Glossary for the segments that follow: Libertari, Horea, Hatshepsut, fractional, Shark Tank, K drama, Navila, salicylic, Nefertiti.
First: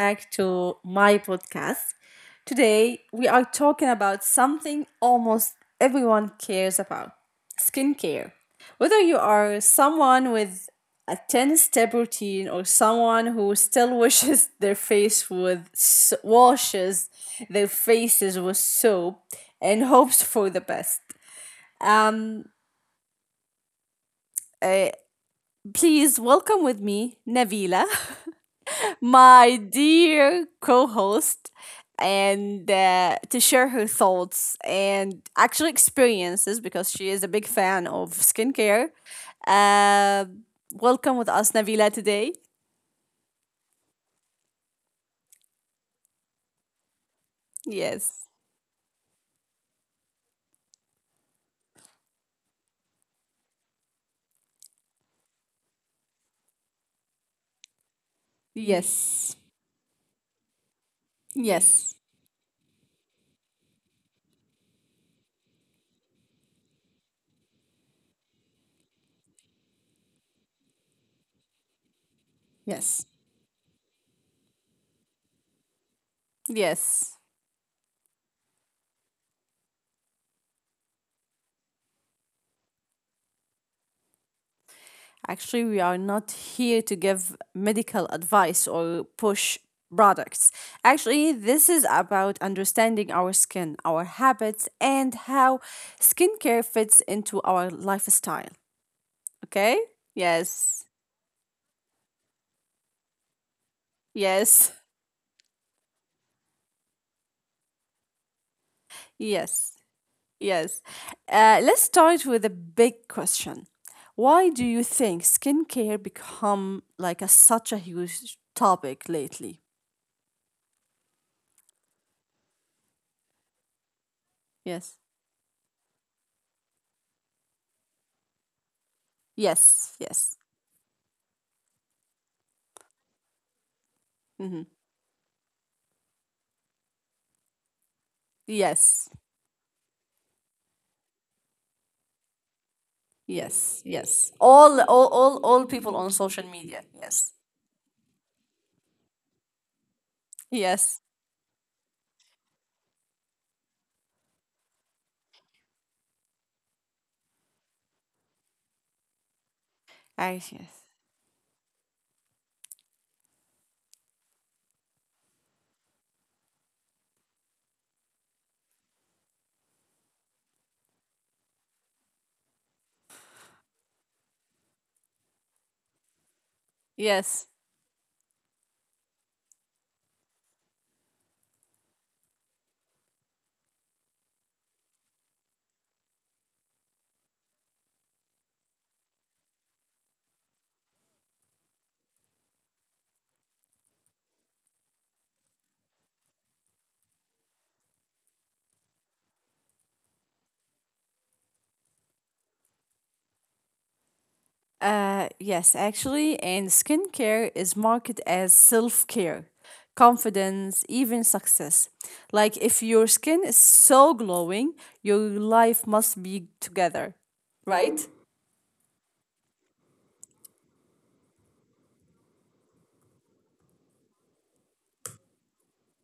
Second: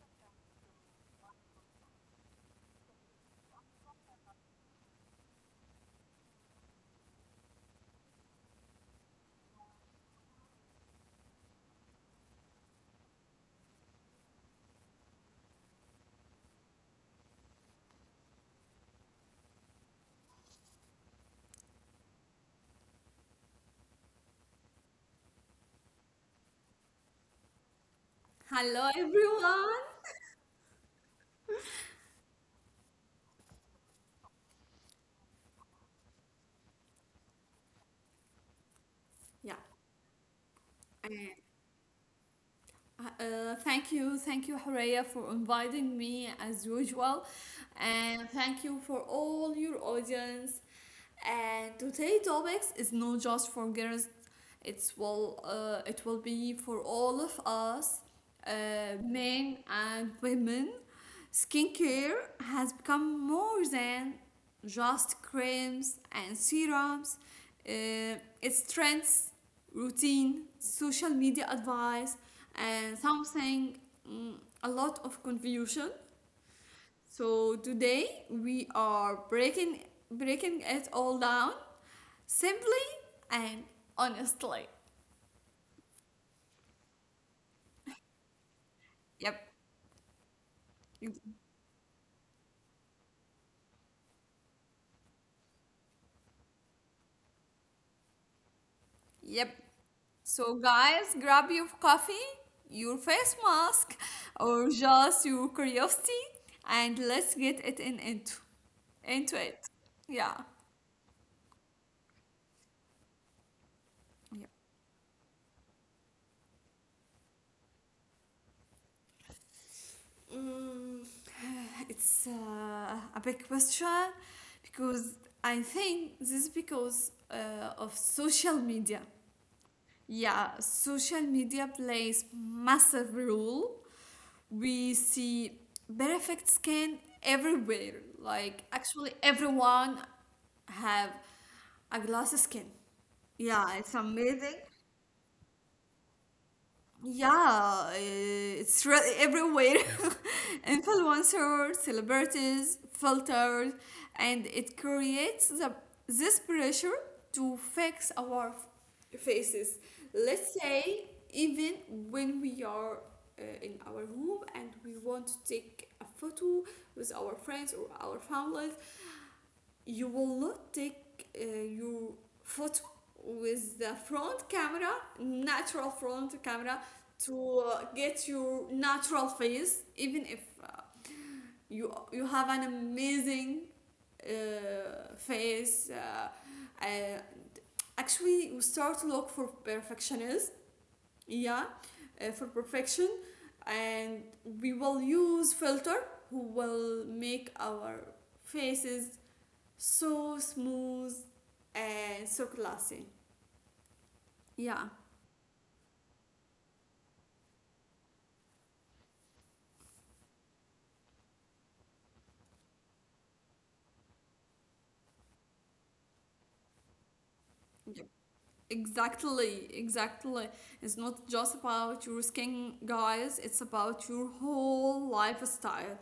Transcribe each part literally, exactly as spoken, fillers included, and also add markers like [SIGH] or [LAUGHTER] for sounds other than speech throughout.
back to my podcast. Today, we are talking about something almost everyone cares about skincare. Whether you are someone with a ten step routine or someone who still washes [LAUGHS] their face with s- washes their faces with soap and hopes for the best. Um, uh, please welcome with me Navila. Hello, [LAUGHS] my everyone. dear co-host, and uh, to share her thoughts and actual experiences because she is a big fan of skincare. Yeah. Uh, Uh, welcome with us, Navila, today. uh, thank you, thank you, Horea, for inviting me as usual, and Yes. thank you for all your audience. And today topics is not just for girls; it's will uh, it will be for all of us, uh, Yes. men and women. Yes. Skincare has become more than just creams and serums. Uh, it's trends routine, social media advice, Yes. and something mm, a lot of confusion. Yes. So today we are breaking breaking it all down simply and honestly. Actually, we are not here to give medical advice or Yep. push products. Actually, this is about understanding our skin, our habits, and how skincare fits into our lifestyle. Yep. Okay? So Yes. guys, grab your coffee, your face mask, or Yes. just your curiosity, and let's get it in into into it. Yes. Yeah. Yes. Uh, let's start with a big question. Why do you think skincare become like a, such a huge topic lately? Mm, [SIGHS] it's uh, a big question Yes. because I think this is because uh, of social media. Yes. Yes. Yeah, social media plays massive role. Hmm. We see perfect skin everywhere. Like Yes. actually, everyone have a glass skin. Yeah, Yes, it's yes. amazing. All, all, all, all people on social media. Yes. Yeah, eh, it's re- everywhere. [LAUGHS] Yes. Influencers, celebrities, filters, and it creates the, this pressure to fix our f- faces. I Let's yes. say, even when we are uh, in our room and we want to take a photo with our friends or our family, you will not take uh, your photo with the front camera, natural front camera, Yes. to uh, get your natural face, even if uh, you you have an amazing uh, face. Uh, and actually we start to look for perfectionism, yeah uh, for perfection, and we will use filter who will make our faces so smooth and so classy. Yeah. Uh yes, actually, and skincare is marketed as self-care, confidence, even success. Like if your skin is so glowing, your life must be together, Yeah, right? exactly, exactly. It's not just about your skin, guys, it's about your whole lifestyle.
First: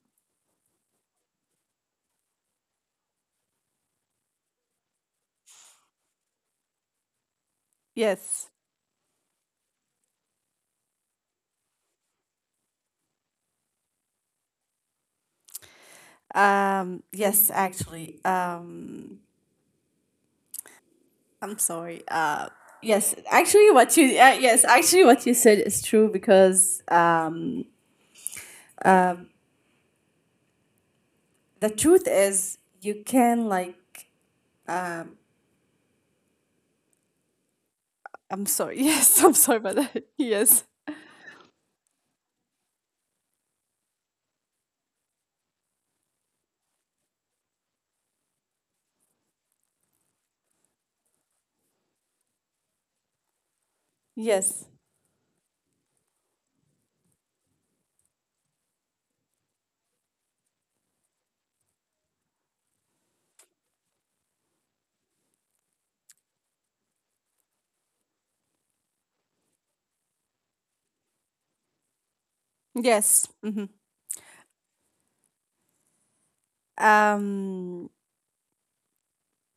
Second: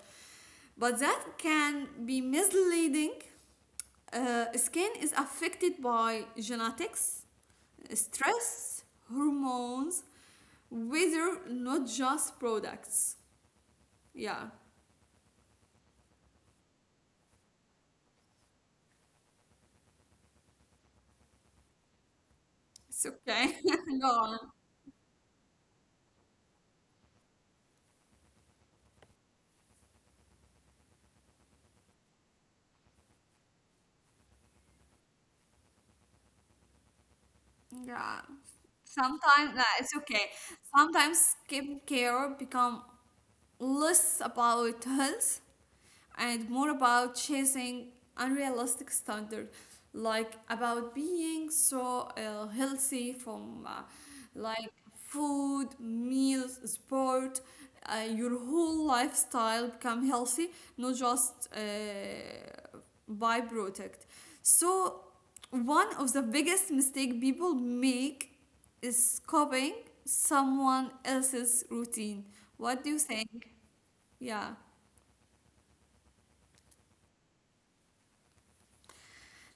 But that can be misleading. Uh, skin is affected by genetics, Yes. stress, hormones, weather, not just products. Yeah, Um yes, actually. Um I'm sorry. Uh, it's yes, okay. actually, what [LAUGHS] Go you on. uh, yes, actually, what you said is true because um, the truth is you can like. Yeah. I'm sorry. [LAUGHS] Yes, I'm Sometimes sorry nah, about it's that. [LAUGHS] okay. Yes, Sometimes skincare become less about health and more about chasing unrealistic standard, like about being so uh, healthy from uh, yes, like food meals sport, uh, your whole lifestyle become healthy, not just uh, byproduct. So one of the biggest mistake people make is copying someone else's routine. What do you yes. think? Hmm. Yeah. Um,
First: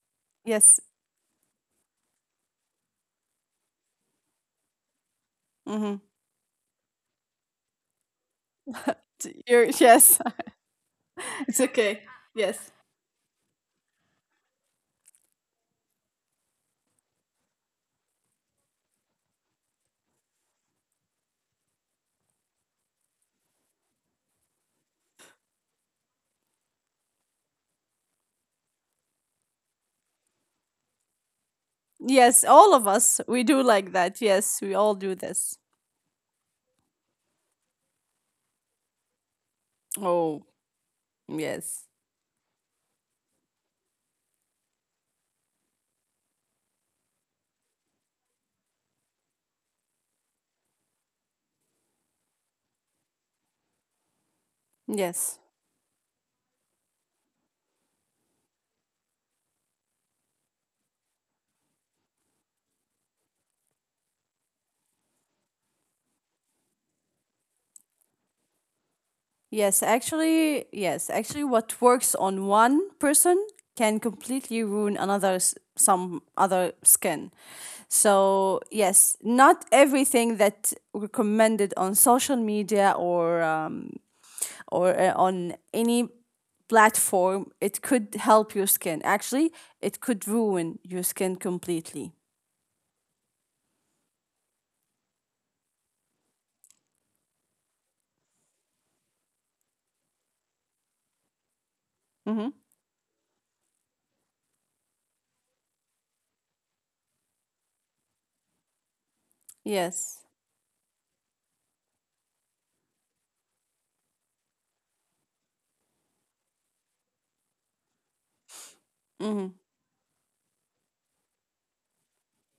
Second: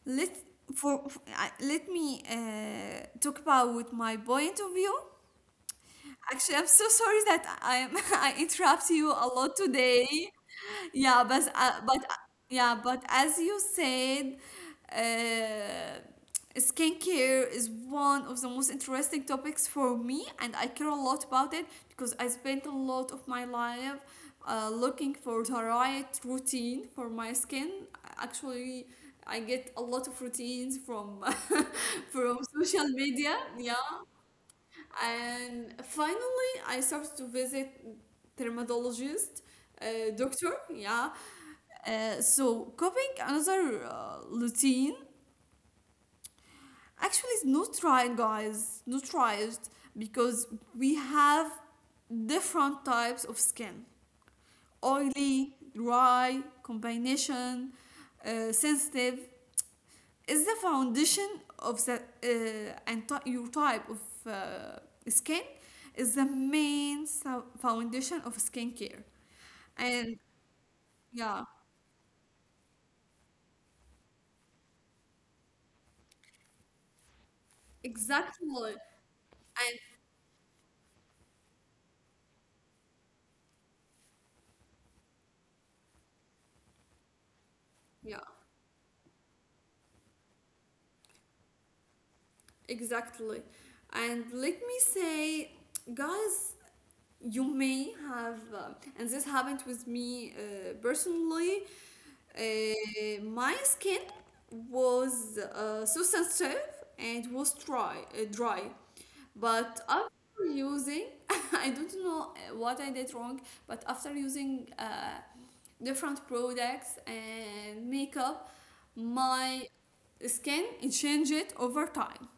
Let yes. for f- I- let me uh, talk about my point of view. Hmm. Actually, I'm so [LAUGHS] sorry that I am [LAUGHS] I interrupt you a [LAUGHS] You're, lot yes, today. Yeah, [LAUGHS] it's but okay. uh, but uh, Yes, yeah, but as you said, uh, skincare is one of the most interesting topics for me, and I care a lot about it because I spent a lot of my life uh, looking for the right routine for my skin. Actually, I get a lot of routines from [LAUGHS] from yes. All social of us, media. we do Yeah, like that. Yes, we all do this. and finally, I started to visit dermatologist, uh, Oh, doctor. Yeah, yes, uh, so copying another uh, routine actually is not right, guys. Not right because we have different types of skin: yes. oily, dry, combination, uh, sensitive. Is the foundation of the uh, and ty- your type of uh, skin is the main so- foundation of skincare. Yes, And actually, yes, yeah, actually, what works on one person can completely ruin another s- some other skin. So, exactly. yes, not And everything that recommended on social media or um, or uh, on any platform, it yeah. could help your skin. Actually, it could ruin your skin completely. Exactly. And let me say, guys, you may have, uh, and this happened with me uh, personally. Mm-hmm. Uh, my skin was uh, so sensitive and was dry, uh, dry. But Yes. after using, [LAUGHS] I don't know uh, what I did wrong, but after using uh, different products and makeup, Mm-hmm. my skin it changed over time.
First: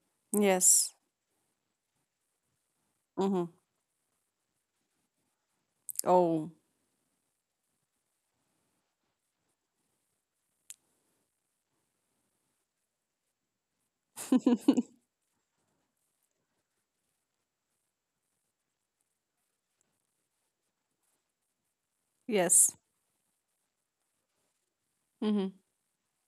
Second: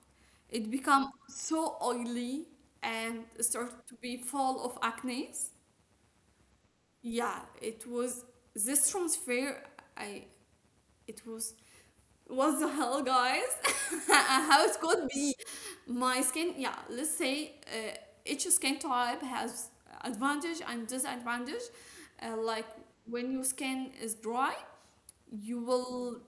It Yes. become so oily and Mm-hmm. start to be full of acne. Oh, Yeah, it was this transfer. I it was what the hell, guys? [LAUGHS] How it could be? My skin, yeah. Let's say uh, each skin type has advantage and disadvantage. Uh, like yes. when your skin is dry, Mm-hmm. you will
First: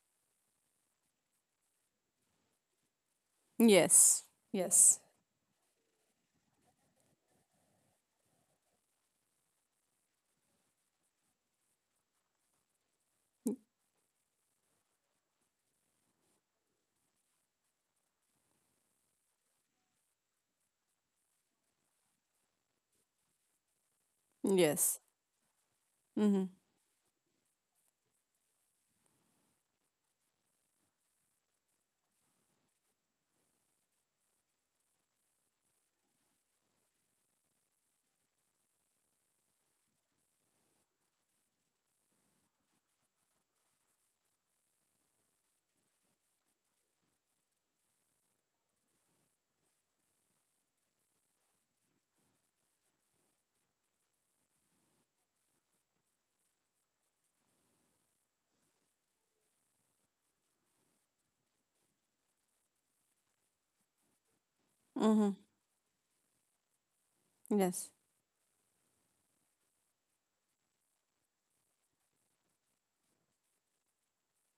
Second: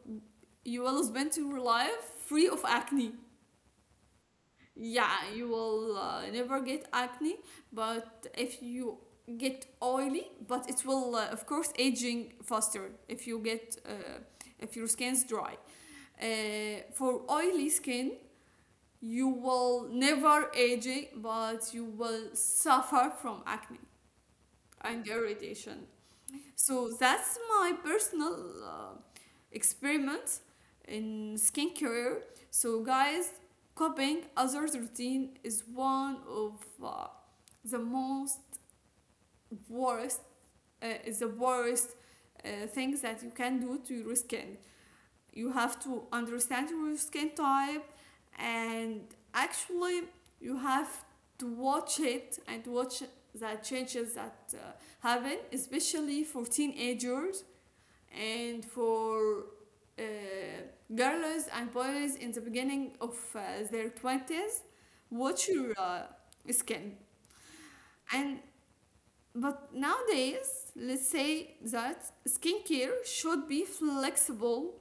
you will spend your life free of acne. Yes. Yes. Yeah, you will uh, never get acne. But if you get oily, but it will uh, of course aging faster if you get uh, if your skin's dry. Uh, for oily skin, you will never aging, but you will suffer from acne and Yes. irritation. Mm-hmm. So that's my personal uh, experiment in skincare. So guys, copying others' routine is one of uh, the most worst, uh, is the worst uh, things that you can do to your skin. You have to understand your skin type. And actually, you have to watch it and watch the changes that uh, happen, especially for teenagers and for uh, girls and boys in the beginning of uh, their twenties. Watch Mm-hmm. your uh, skin. Yes. And but nowadays, let's say that skincare should be flexible,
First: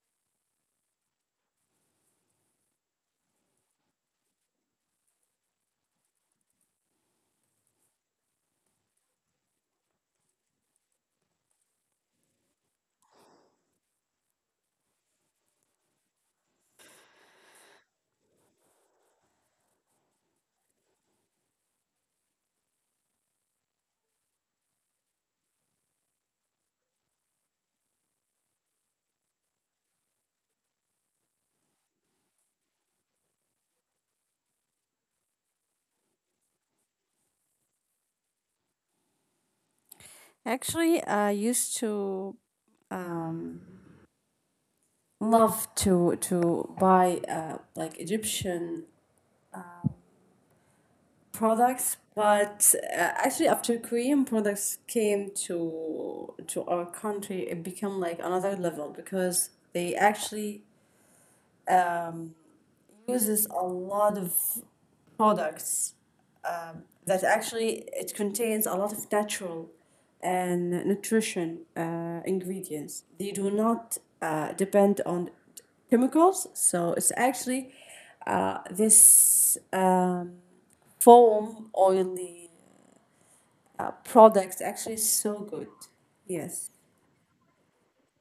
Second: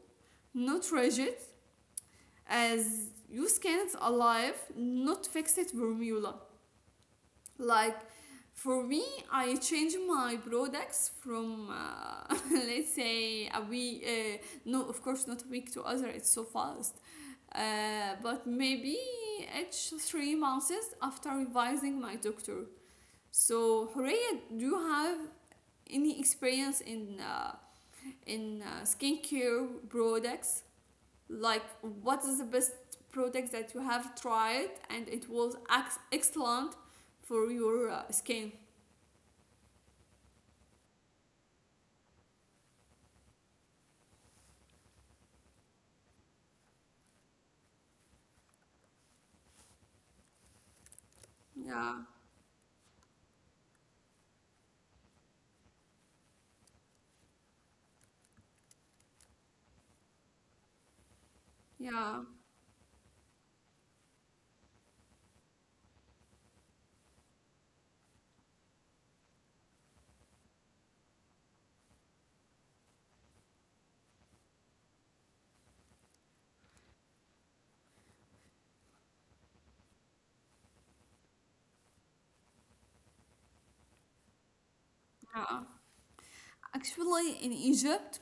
not rigid, as your skin is alive, not fixed formula. Like for me, I change my products from uh, [LAUGHS] let's say a week. Uh, no, of course not a week to other. It's so fast. Uh, but maybe each three months after revising my doctor. So Horea, do you have any experience in uh, in uh, skincare products? Like what is the best product that you have tried and it was ex- excellent for your uh, skin? Actually, I used to um, love to to buy uh, like Egyptian products, Yeah, but uh, actually after Korean products came to to our country, it became like another level because they actually yeah, uses a lot of products um, that actually it contains a lot of natural and nutrition uh, ingredients. They do not uh, depend on chemicals, so it's actually uh, this um, foam oily uh, products actually so yeah. good. Yes. Actually, in Egypt,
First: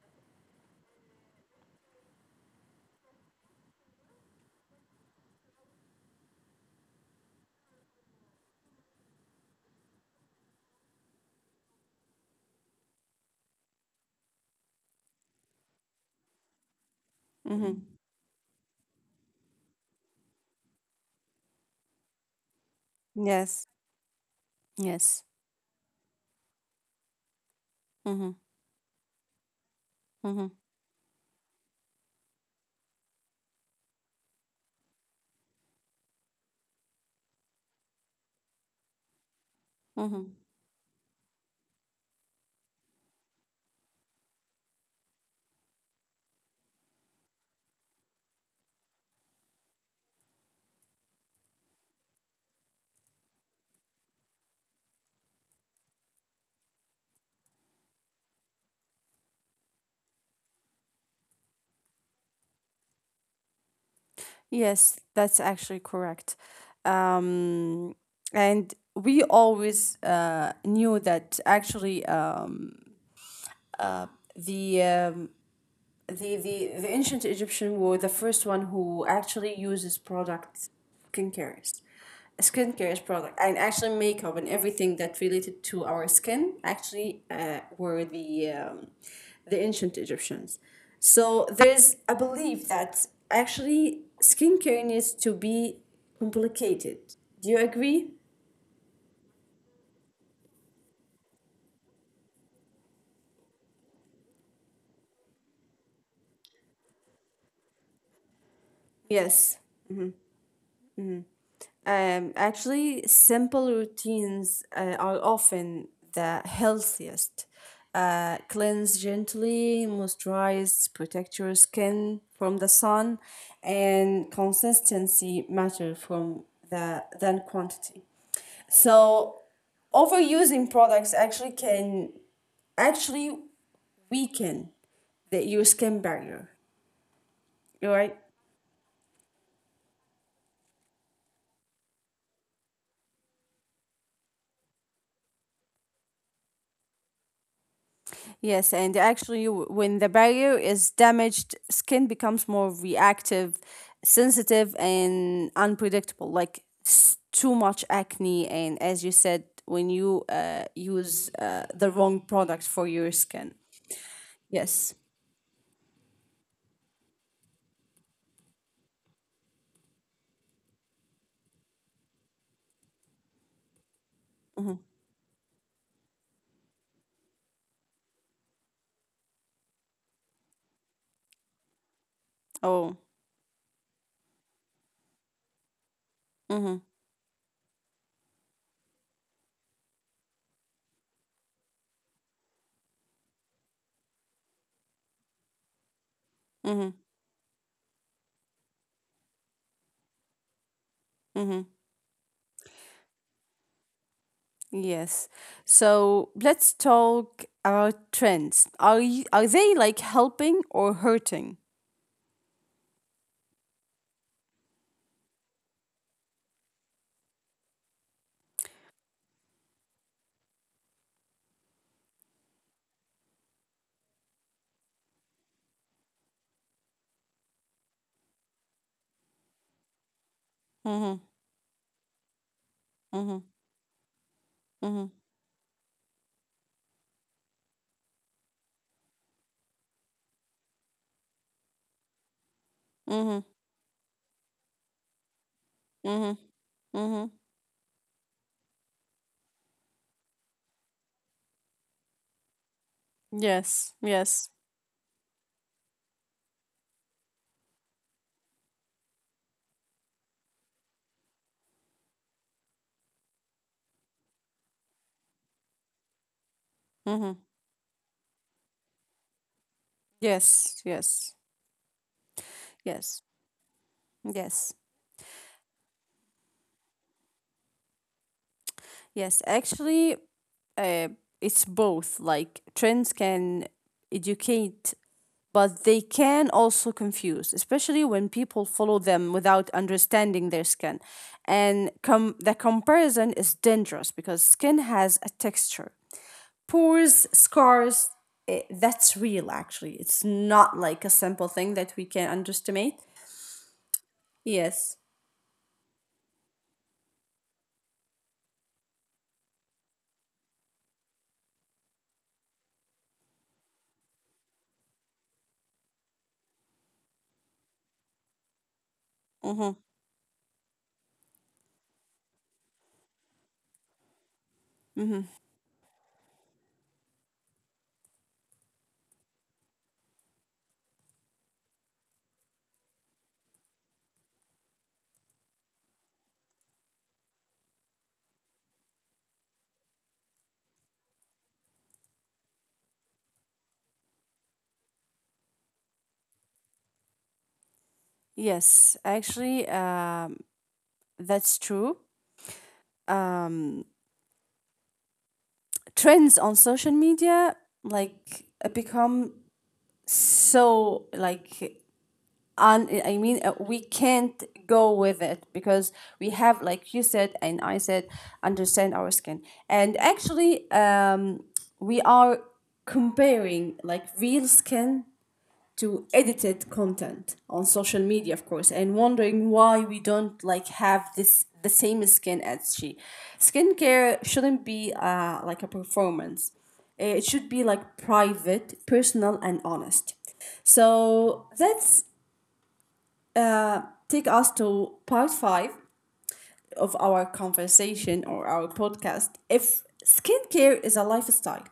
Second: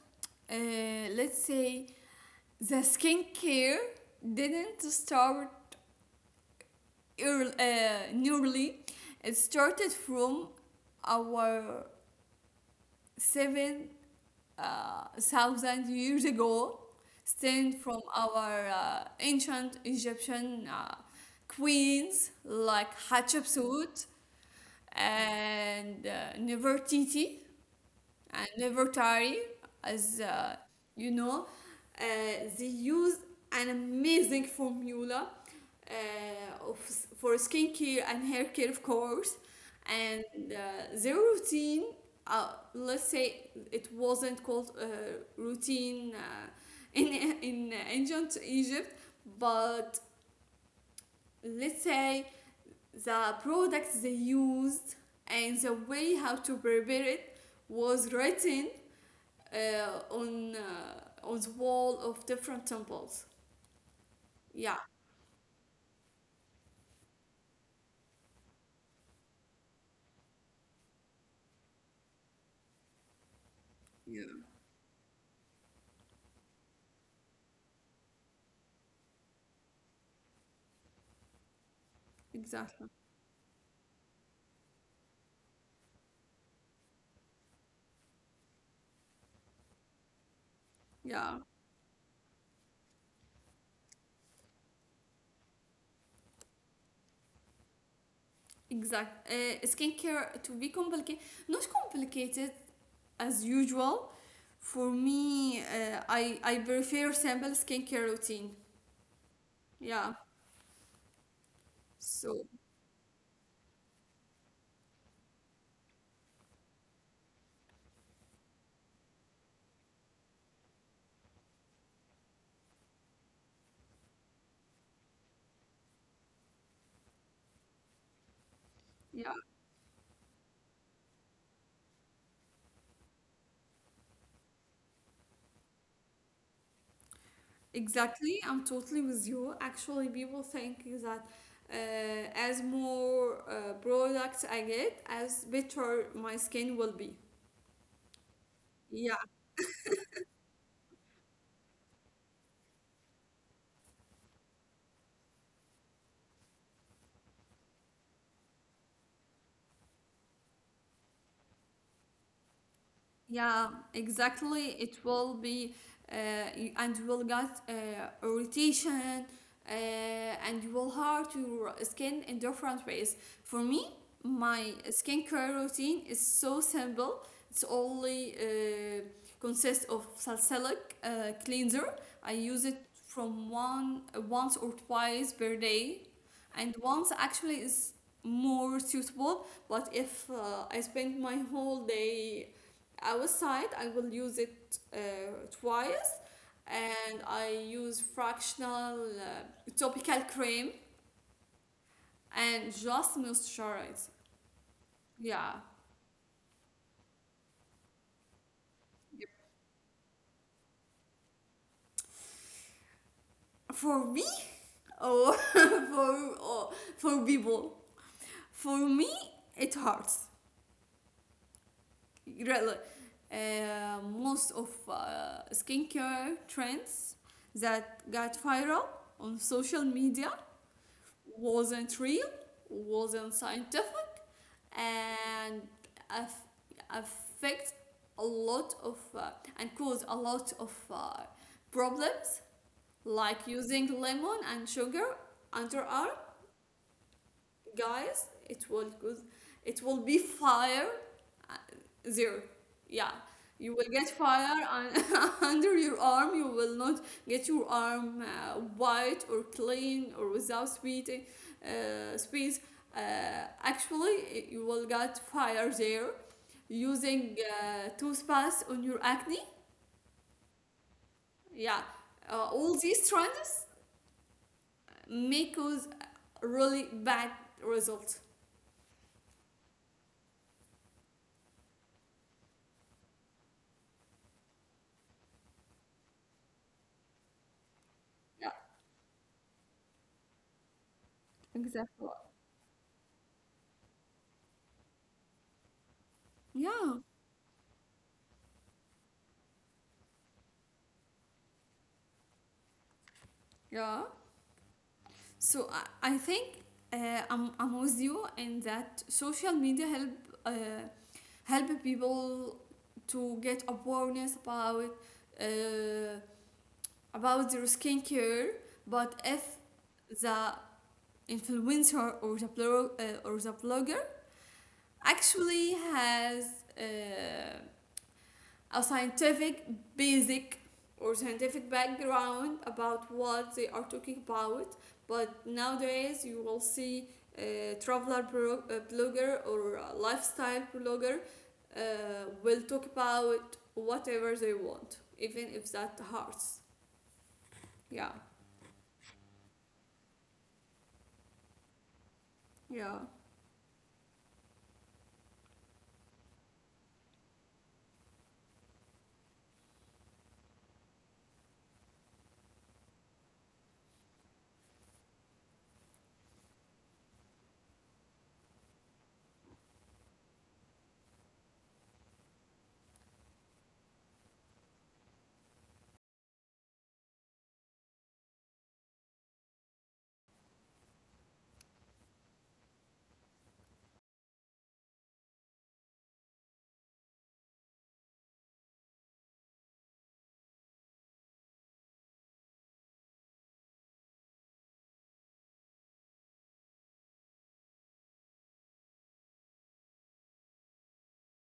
uh, let's say the skincare didn't start early, uh, nearly. It started from our seven uh, thousand years ago, Mm-hmm. stemmed from our uh, ancient Egyptian uh, queens like Yes. Hatshepsut Yes. and uh, Nefertiti Mm-hmm. and Libertari, as Mm-hmm. uh, you know, uh, they use an amazing formula uh, of, for skincare and hair care, of course. And Mm-hmm. uh, their routine, uh, let's say it wasn't called uh, routine uh, [LAUGHS] in, in ancient Egypt, but let's say the products they used and the way how to prepare it was written uh, on uh, on the wall of different temples. Yeah. Yes, that's actually correct. Um, and we always uh, knew that actually um, uh, Yeah, the um, the, the the ancient Egyptian were the first one who actually uses products, skincare, exactly. skincare is product, and actually makeup and everything that related to our skin actually uh, were the um, the ancient Egyptians. Yeah, So there's a belief that actually skincare needs to be complicated. Do you agree? exact. Uh, skincare to be complicated, not complicated as usual. For me, uh, I I prefer simple skincare routine. Yes. Yeah. Um, So actually, simple routines uh, are often the healthiest. Uh, cleanse gently, moisturize, protect your skin from the sun, and consistency matter from the than quantity. yeah, So, overusing products actually can actually weaken the, your skin barrier, right? exactly. I'm totally with you. Actually, people think that. Uh, as more uh, products I get, as better my skin will be. Yes, and Yeah. actually, w- when the barrier is damaged, skin becomes more reactive, sensitive, and unpredictable. Like s- too much acne, and as you said, when you uh, use uh, the wrong product for your skin. Yeah, exactly. Yes. It will be, uh, you- and you will get uh, irritation, uh, and you will hurt your skin in different ways. For me, Hmm. my skincare routine is so simple. It's only uh, consists of salicylic uh, cleanser. I use it Oh. from one once or twice per day, and Mm-hmm. once actually is more suitable. But if uh, I spend my whole day outside, I will use it uh, twice. Mm-hmm. And I use fractional uh, topical cream Mm-hmm. and just moisturize. Yes. Yeah. So let's talk about trends. Are you, are they like helping or hurting? For me? Or [LAUGHS] for? Or for people? For me, it hurts really. Uh, most of uh, skincare trends that got viral on social media Mm-hmm. wasn't real, wasn't Mm-hmm. scientific, Mm-hmm. and aff- affect a lot of, uh, and cause a lot of, uh, problems, Mm-hmm. like using lemon and sugar under underarm. Mm-hmm. Mm-hmm. Guys, it will cause it will be fire, uh, zero. Yeah, Yes, you will get yes. fire. [LAUGHS] Un- under your arm, you will not get your arm uh, white or clean or without sweating uh, space. Uh, actually you will get fire there, Mm-hmm. using uh, toothpaste on your acne. Yes, yes, Yeah, uh, all these yes, trends yes, make us really bad results. yes. Actually, uh, it's both. Like, trends can educate, but they can also confuse, especially when Yeah, people follow them without understanding their skin. And exactly. com- the comparison is dangerous because skin has a texture Yeah, pores, scars, eh, that's real actually. It's not like a simple thing that we can underestimate. yeah. Yes. So I, I think uh, I'm, I'm with you in that social media help uh, help people to get awareness about uh, about their skincare. But if Mm-hmm. the influencer or the blog, uh, or the blogger Mm-hmm. actually has uh, a scientific basic or scientific background about what they are talking about. But nowadays you will see a traveler bro- uh, blogger or a lifestyle blogger uh, will talk about whatever they want, even if that hurts. Yeah. Yes, actually, um, that's true. Yeah. Um, trends on social media like uh, become so like un- I mean, uh, we can't go with it because we have, like you said and I said, understand our skin. And actually, um, we are comparing like real skin to edited content on social media, of course, and wondering why we don't like have this the same skin as she. Skincare shouldn't be uh, like a performance, it should be like private, personal, and honest. So let's uh, take us to part five of our conversation or our podcast. If skincare is a lifestyle,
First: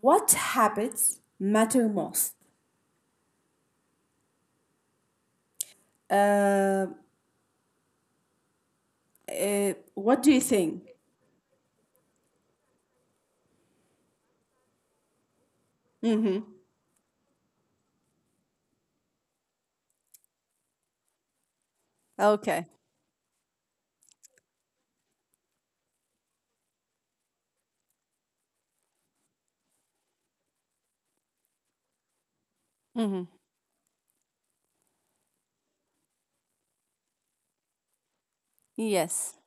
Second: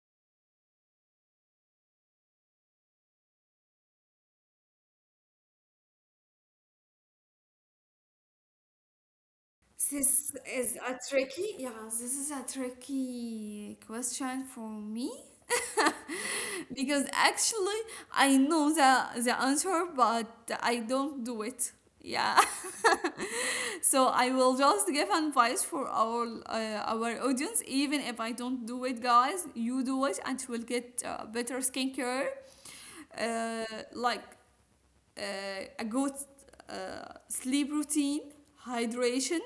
what habits matter most? uh, Uh, what do you think? a tricky yeah This is a tricky question for me. Because actually, I know the, the answer, but I don't do it. Yeah, Okay. [LAUGHS] so I will just give advice for our uh, our audience. Even if I don't do it, guys, you do it, and you will get uh, better skincare, uh, like uh, a good uh, sleep routine, Yes. hydration,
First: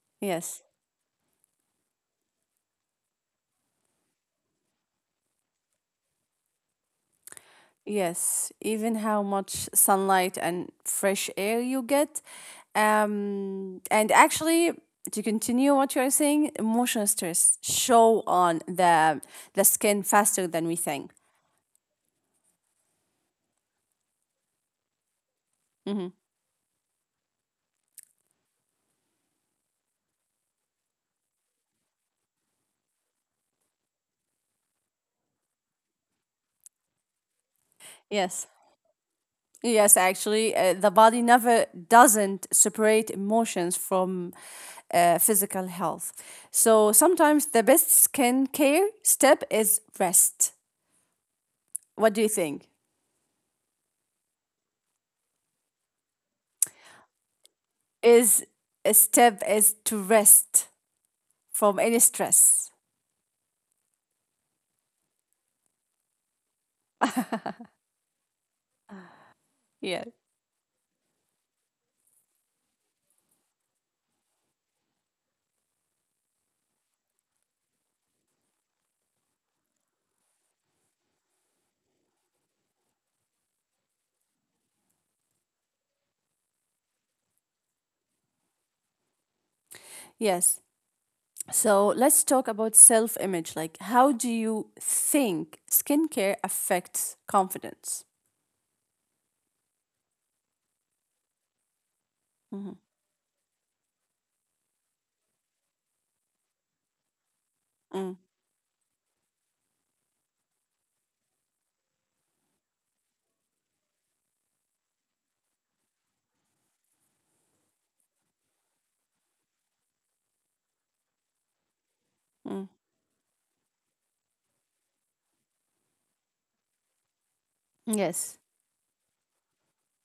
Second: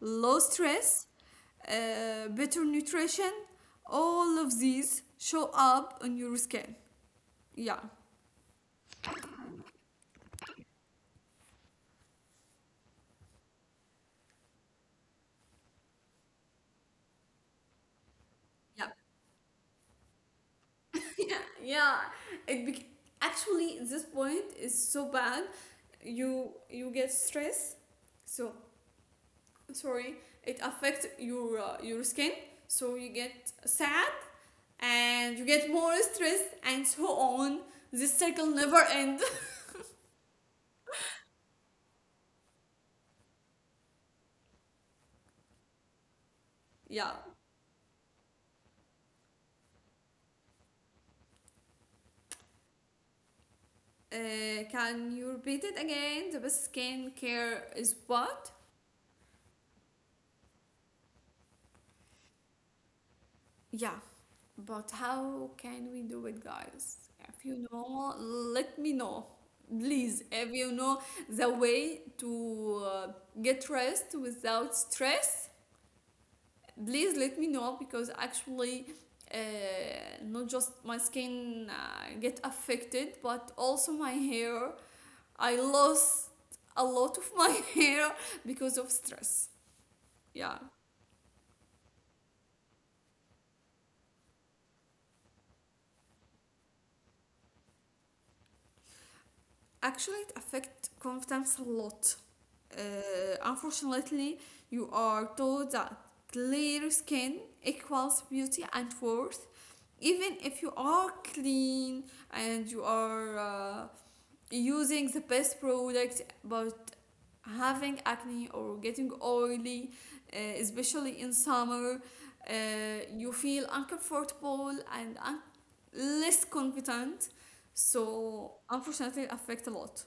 low Yes. stress, uh, better nutrition. All of these show up on your skin. Yeah. Yes. Even how much sunlight and fresh air you get. Um, and actually, to continue what you're saying, emotional stress show on Yeah. the the skin faster than we think. Yeah. it bec- Actually this point is so bad. You you get stress, so, sorry, it affects your uh, your skin, so you get sad, and you get more stressed, and so on. This circle Yes. never ends. Yes, actually, uh, the body never doesn't separate emotions from uh, physical health. So [LAUGHS] Yeah. sometimes the best skin care step is rest. What do you think? Uh, can you repeat it again? The best skin care is Is what? a step is to rest from any stress. Yeah. But how can we do it, guys? If you know, let me know. Please, Yeah. if you know the way to uh, get rest without stress, please let me know because actually, uh, not just my skin uh, get affected, but also my hair. I lost a lot of my [LAUGHS] hair because of stress. Yeah. Yes. So let's talk about self image. Like, how do you think skincare affects confidence? Actually, it affects confidence a lot. Uh, Mm-hmm. unfortunately, you are told that clear skin equals Mm, beauty and worth, even if you are clean and you are uh, using the best product but having acne or getting oily, uh, especially in summer, uh, mm. you feel uncomfortable and un- less confident. Yes. So unfortunately affect a lot.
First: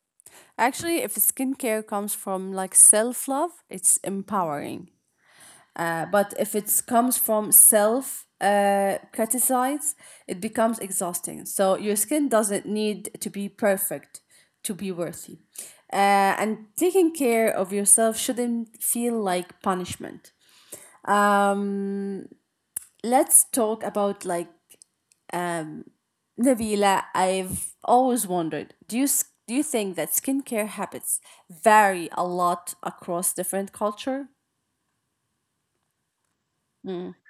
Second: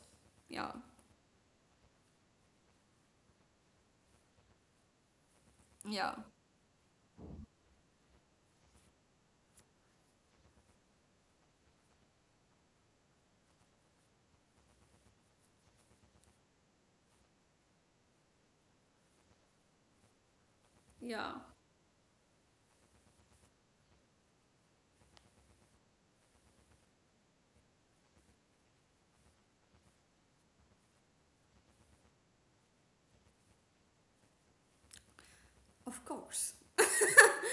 Yeah, Actually, if skincare comes from like self love, it's empowering. yeah, But if it comes from self uh, criticize, it becomes exhausting. So your skin doesn't need to be perfect to be worthy. Uh, and taking care of yourself shouldn't feel like punishment. yeah. Um, let's talk about like Nabila. I've always wondered, do you s- do you think that skincare habits vary a lot across different culture? Of course,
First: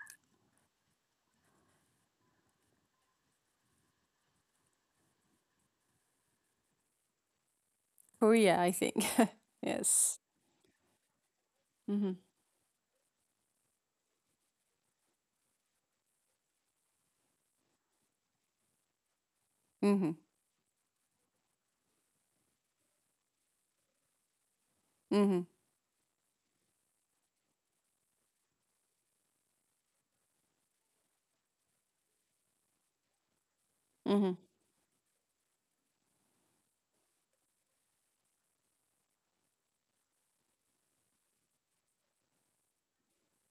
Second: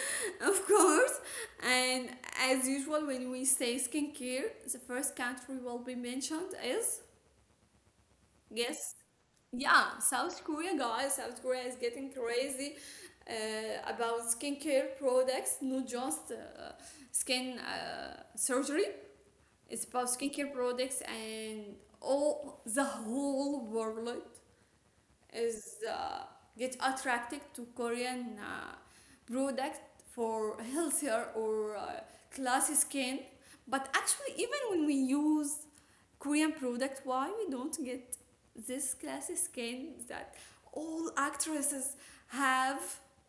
[LAUGHS] of course. And as usual, when we say skincare, the first country will be mentioned is... Korea, I think. Yes. [LAUGHS] yes. Yeah, South Korea, guys, South Korea is getting crazy, uh, about skincare products, not just uh, skin uh, surgery. It's about skincare products and all the whole world Mm-hmm. is uh, get attracted to Korean uh, product for healthier or uh, classy skin. But Mm-hmm. actually, even when we use Korean product, why we don't get this classy skin that all actresses have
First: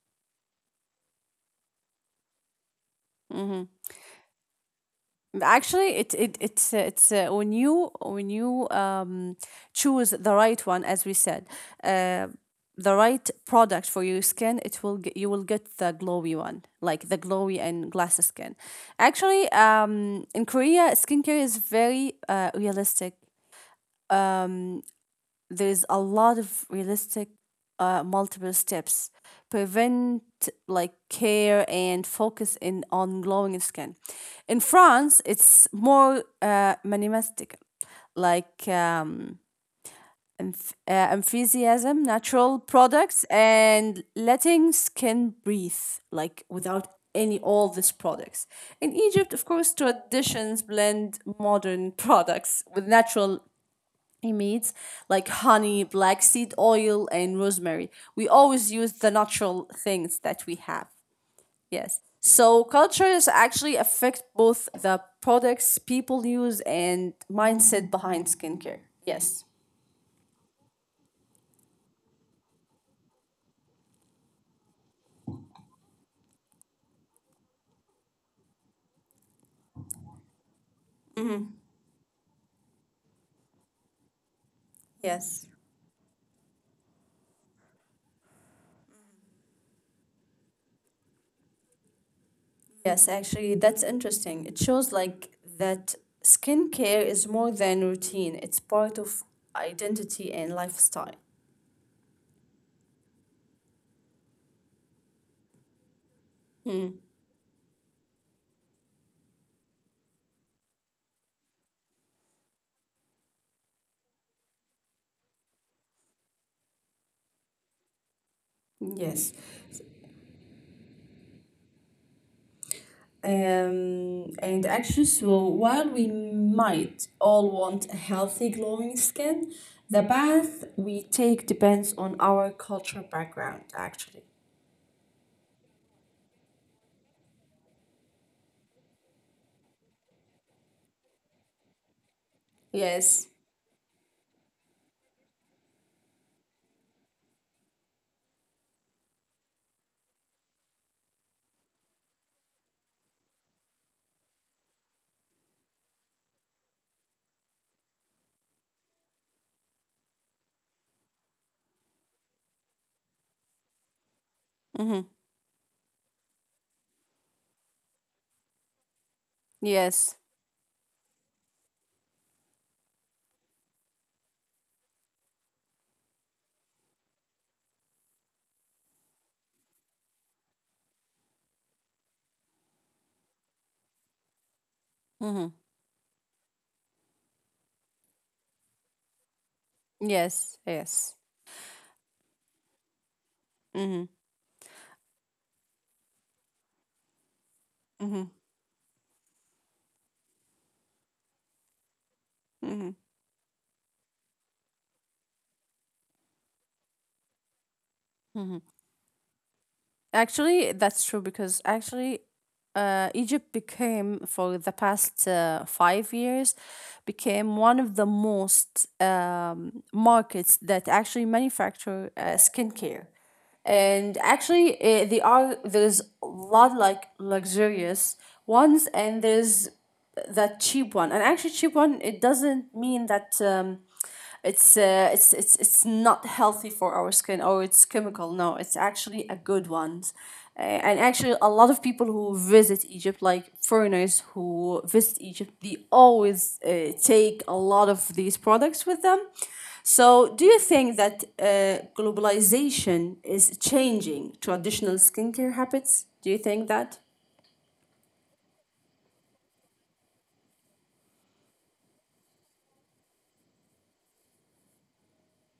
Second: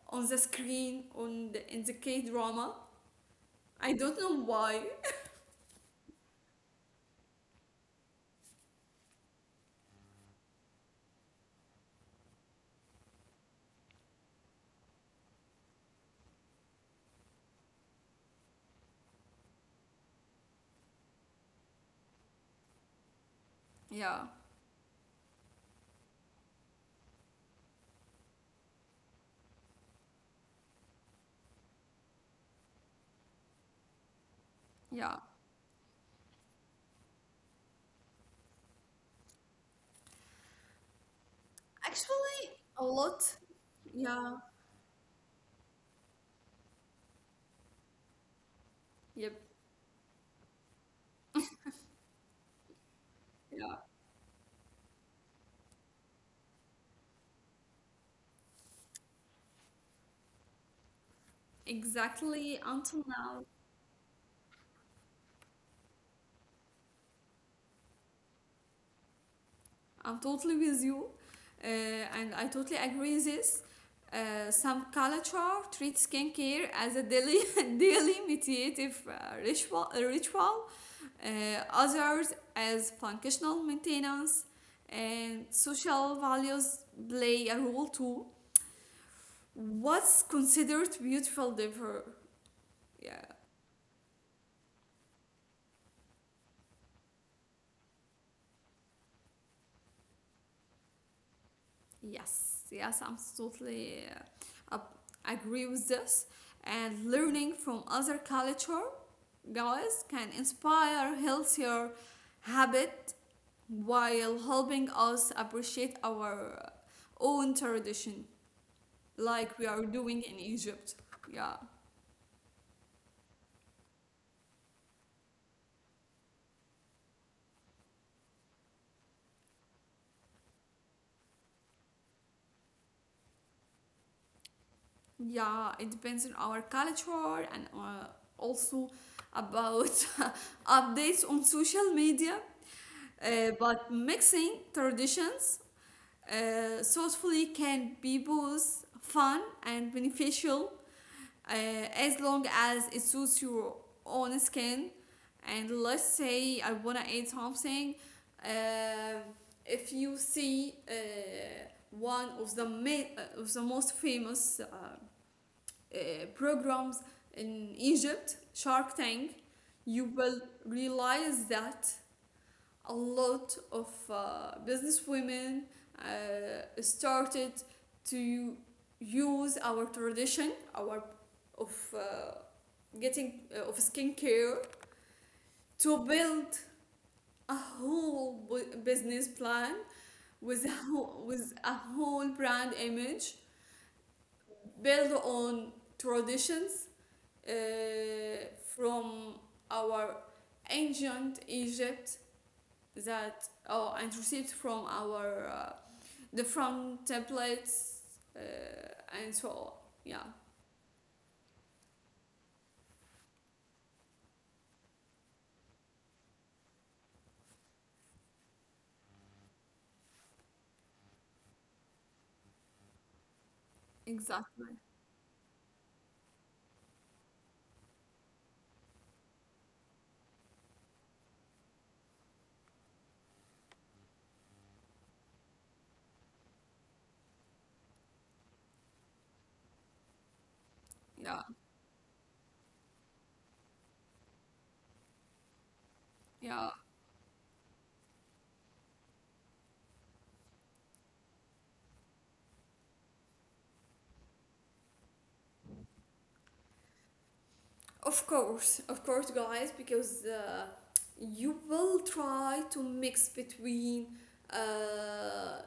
on the screen on the, in the K drama? Mm-hmm. I don't know why. Actually, it, it it's uh, it's uh, when you when you um, choose the right one, as we said, uh, the right product for your skin, it will get, you will get the glowy one, like the glowy and glassy skin. Actually, um, in Korea, skincare is very uh, realistic. Yeah, There is a lot of realistic uh, multiple steps prevent, like care and focus in on glowing skin. In yeah. France it's more uh, minimalistic, like um, enth- uh, enthusiasm Actually, natural a lot. products and Yeah. letting skin breathe, like without any all these products. In Egypt, Yep. of course, traditions blend modern products with natural Yeah. amid like honey, black seed oil, and rosemary. We always use the natural things that we have. Yes. Exactly. So Until cultures now. actually affect both the products people use and mindset behind skincare. Yes. I'm totally with you, uh, and I totally agree with this. Uh, some culture treats skincare as a daily [LAUGHS] daily meditative uh, ritual, uh, ritual uh, others as functional maintenance, Yes. and social values play a role too. What's considered beautiful differ? Yes, Yeah. actually, that's interesting. It shows like that skincare is more than routine, it's part of identity and lifestyle. Yes. Yes. I'm totally uh, up- agree with this. And learning from other culture, guys, can inspire healthier habit while helping us appreciate our own tradition, Yes. like we are doing in Egypt. Yeah. Um, and actually, so while we might all want a healthy, glowing skin, the path we take depends on our cultural background, actually. Yeah, it depends on our culture and uh, also about [LAUGHS] updates on social media. Yes. Uh, but mixing traditions uh, thoughtfully can be both fun and beneficial uh, as long as it suits your own skin. And let's say I wanna eat something. Uh, if you see uh, one of the main, uh, of the most famous uh, uh, Mm-hmm. programs in Egypt, Shark Tank, you Yes. will realize that a lot of uh, business women uh, started to use our tradition, our of uh, getting uh, of skincare Mm-hmm. to build a whole business plan Yes. with a Yes. whole, with a whole brand image Mm-hmm. built on traditions uh, from our ancient Egypt that oh and received from our uh, the front templates, uh, and so on. Yeah. Actually, that's true because actually, uh, Egypt became for the past uh, five years, became one of the most um, markets that actually manufacture uh, skincare, and Exactly. actually uh, they are there's a lot like luxurious ones, and there's that cheap one, and actually cheap one it doesn't mean that um, it's uh, it's it's it's not healthy for our skin or it's chemical, no, it's actually a good one. Uh, and actually Yeah. a lot of people who visit Egypt, like foreigners who visit Egypt, they always Yeah. uh, take a lot of these products with them. So do you think that uh, globalization is changing traditional skincare habits? Do you think that? Of course, of course, guys, because uh, you will try to mix between uh,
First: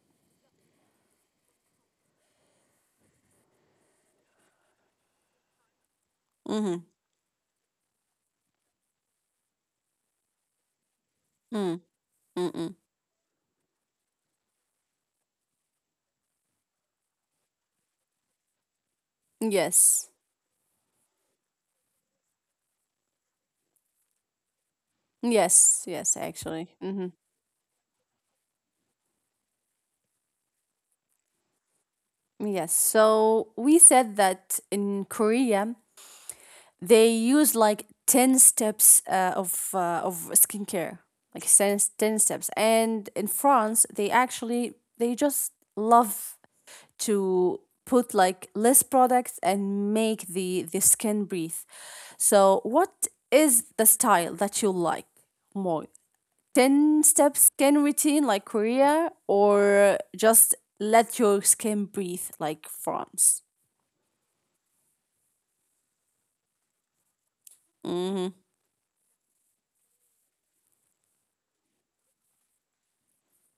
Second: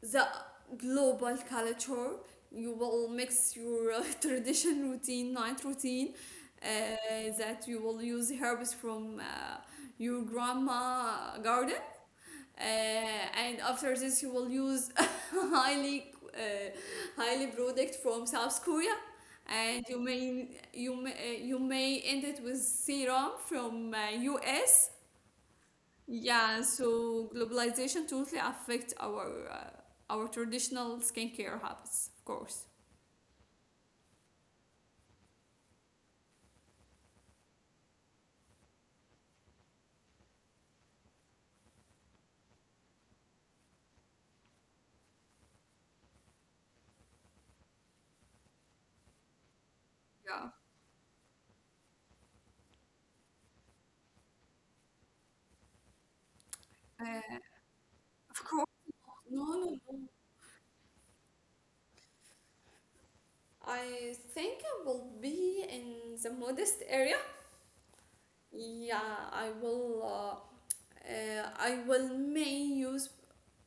the global culture. You will mix your uh, [LAUGHS] tradition routine, night routine, uh, that you will use herbs from uh, your grandma garden. uh, and after this you will use [LAUGHS] highly uh, highly product from South Korea and you Yes. may you may uh, you may end it with serum from uh, U S. Yes, yes, Yeah, actually. Hmm. so globalization totally affect our uh, our traditional skincare habits, of course. Yes. So we said that in Korea they use like ten steps uh, of uh, of skincare, like ten, ten steps. And in France they actually they just love to put like less products and make Yeah. the the skin breathe. So what is the style that you like more? ten uh, step skin routine of like course. Korea, No, no, or no. just let your skin breathe like France? I think I will be in the modest area. Hmm. Yeah, I will. Uh, uh, I will may use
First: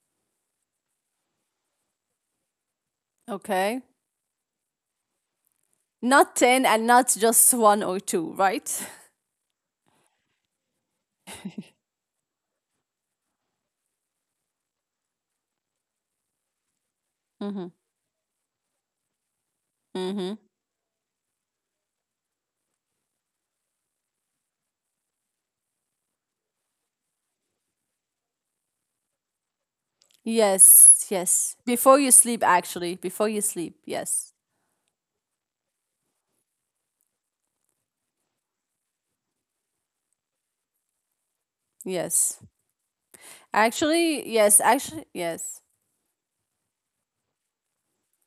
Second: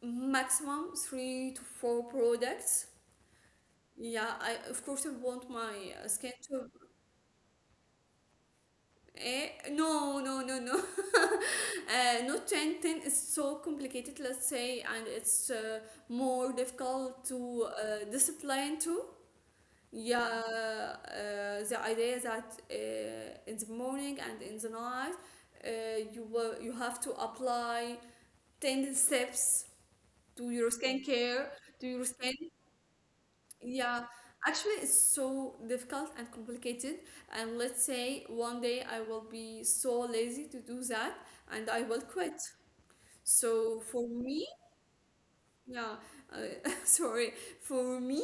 maximum three to four products. Okay. Yeah, I of course I want my uh, skin Not ten to. and not just one or two, right? Eh, no, no, no, no. [LAUGHS] uh, not ten, ten is so complicated, let's say, and it's uh, more difficult [LAUGHS] to Hmm. uh, discipline too. Yeah, Hmm. uh, the idea that uh, in the morning and in the night, uh, you will you have to apply ten steps to your Yes, yes. skincare, Before to you your sleep, skin. actually. Before you sleep, Yeah, yes. actually, it's so difficult and complicated. And let's say one day I will be so lazy to do that and I will Yes. quit. So for Actually, me, yes. Actually, yes. yeah, uh, [LAUGHS] sorry, for me,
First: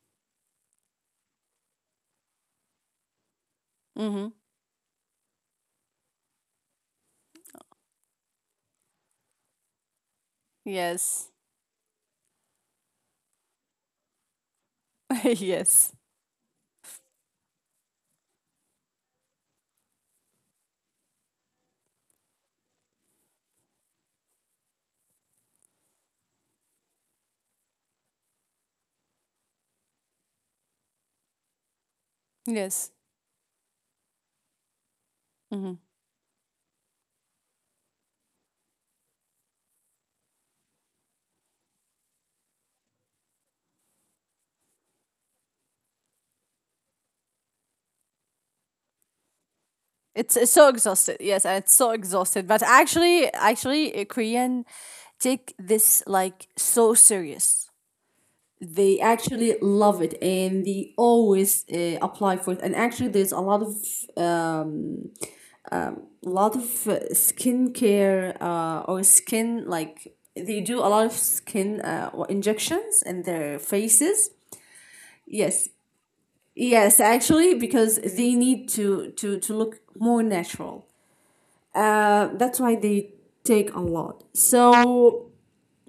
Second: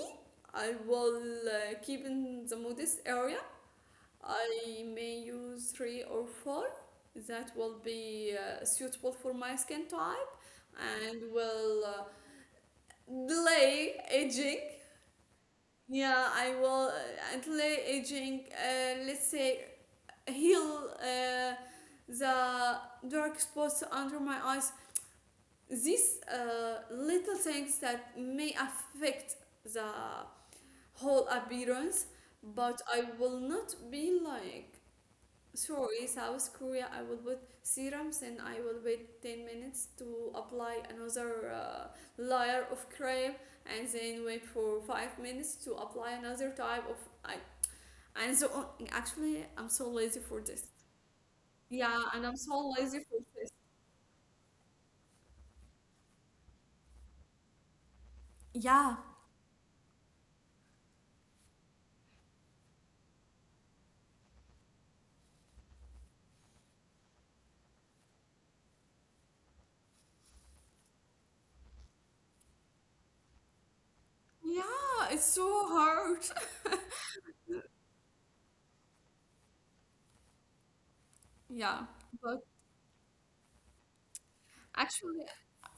I will uh, keep in the modest area. Hmm. I may use three or four that will be uh, suitable for my skin type and Yes. will uh, delay aging. [LAUGHS] yes. Yeah, I will uh, delay aging, uh, let's say, heal uh, the dark spots under my eyes, these uh, little things that may affect the whole appearance, but Yes. I will not be like, Mm-hmm. sorry, South Korea, I will put serums and I will wait ten minutes to apply another uh, layer of cream, and then wait for five minutes to apply another type of eye. And so on. Actually, I'm so lazy It's, for it's so this. exhausted. Yes, and it's so Yeah, and exhausted. I'm But so lazy for actually, this. actually, uh, Korean take this like so serious. They Yeah. actually love it and they always uh, apply for it. And actually, there's a lot of uh, lot of uh, skincare uh, or skin like they do a lot of skin uh, injections in their faces. Yeah, it's Yes, so hard. yes, actually, because they need to to to look more natural. [LAUGHS] yeah, Uh, but that's why they take a lot. So actually,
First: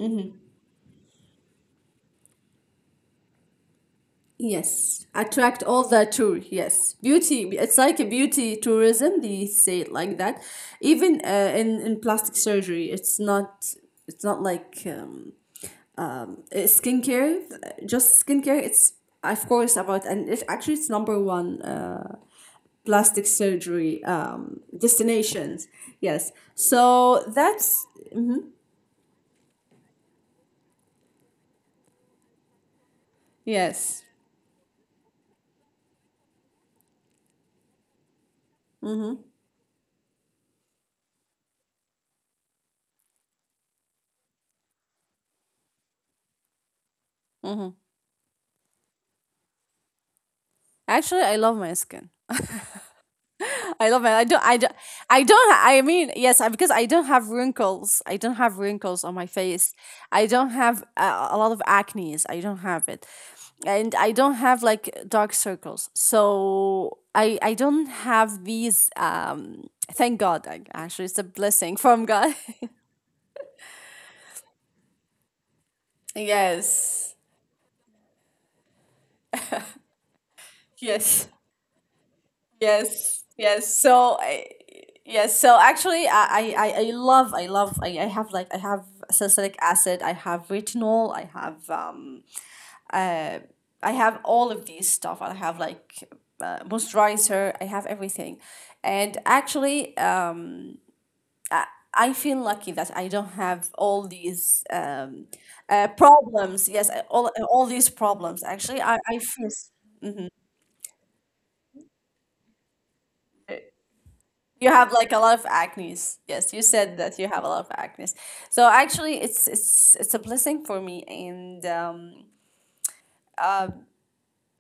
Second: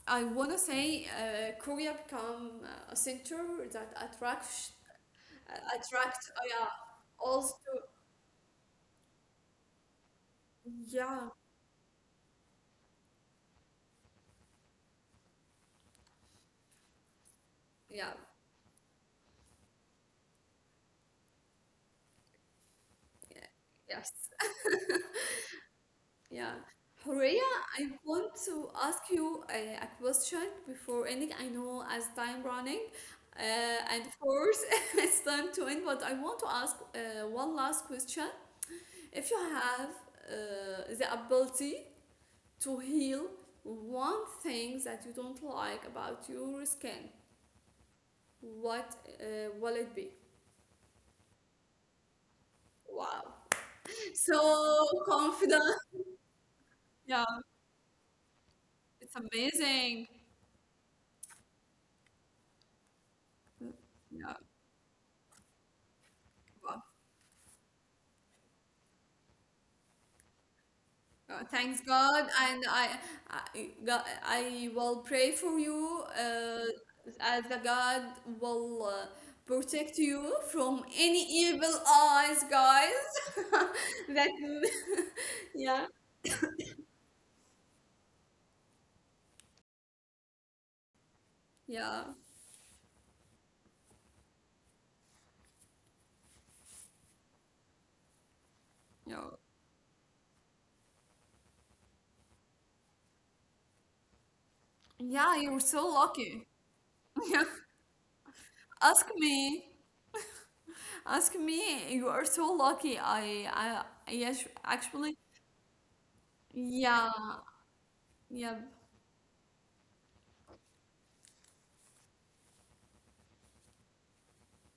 I wanna say uh, Korea become uh, a center that attracts, yes, uh, attract all the attract, tour. uh, yeah, Yes, beauty. also. It's like a beauty tourism. They say it like that. Even Yeah, uh, in in plastic surgery, it's not. It's not like um, um, uh, skincare. yeah, Just skincare. It's of course about, and it actually it's number one. Uh, plastic surgery yes, um, destinations. Yes. yeah. So Horea, that's I want mm-hmm, to ask you a, a question before ending. I know as time running, uh, yes. and of course [LAUGHS] it's time to end, but I want to ask uh, one last question. If you have uh, the ability to heal one thing that you don't like about your skin, what uh, will it be? Actually, I love my skin. Wow, I love it. I don't. I so don't. [LAUGHS] I don't. confident. I mean, yes, I- because I don't Yeah, have wrinkles. I don't have it's wrinkles on my face. amazing. I don't have a, a lot of acne's. I don't have it, and I Yeah. don't have like dark circles. So I I don't have these. Um, thank God. I, actually, it's a Uh, thanks blessing from God, God. and I, I, God, I will pray for you [LAUGHS] uh, yes. as the God will uh, protect you from any Yes. evil eyes, guys. Yes, [LAUGHS] yes. that, So I, yes, [LAUGHS] so yeah, actually I, I I I love I love I, I have like I have salicylic acid, I have retinol, I have yeah, um I have all of these stuff. I have like uh, moisturizer, I have everything. yeah, And actually um I, I feel lucky that I don't have all these yeah. um You're so uh, lucky. [LAUGHS] problems. Yes, I- Yeah, all all these problems. Actually, ask I I me, feel. ask me. You are so lucky. I, I, yes, You have actually, like a lot of acnes. Yes, you yeah, said that you have a lot of acnes. yep, So actually, it's it's it's a blessing for me, and um,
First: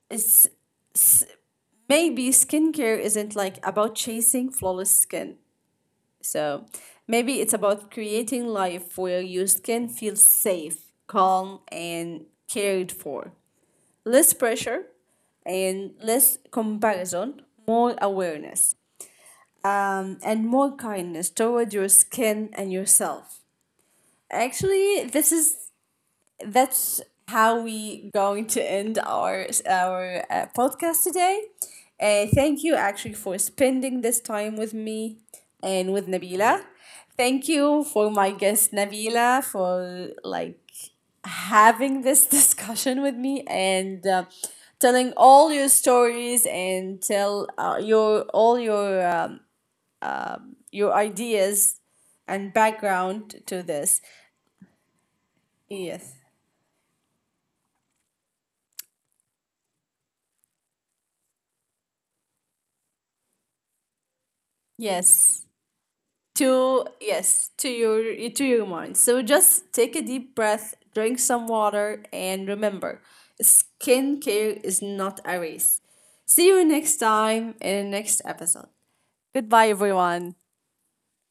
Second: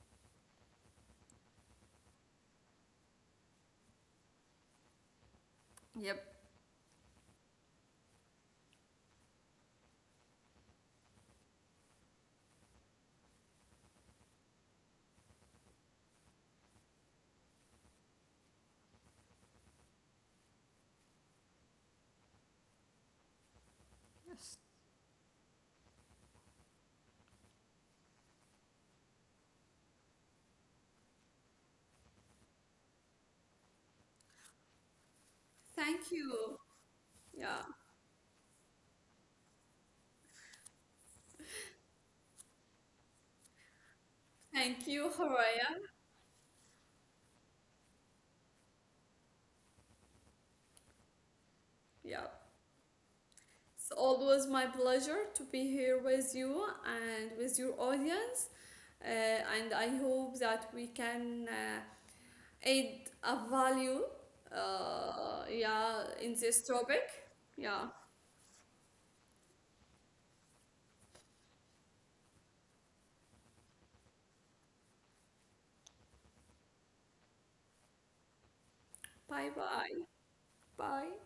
it's, s maybe skincare isn't like about chasing flawless skin. yep. So maybe it's about creating life where your skin feels safe, calm, and cared for. Less pressure, and less comparison, more awareness, um, and more kindness toward your skin and yourself. Actually, this is that's how we going to end our our uh, podcast today. Uh, thank you actually for spending this time with me and with Thank you. Nabila. Thank Yeah, you for my guest Nabila for like having this [LAUGHS] discussion with me and uh, thank telling you, all your Haraya. stories, and tell uh, your all your um, um, your ideas Yeah. and background to It's this. always my pleasure to be here Yes. with you and with your audience. Uh, and I hope that we can uh, add a value, Yes. uh, yeah, in this To topic. yes, to Yeah. your to your mind. So just take a deep breath, drink some water, and remember, skincare is not a race. See you next time in the next episode. Bye Goodbye, bye. everyone. Bye.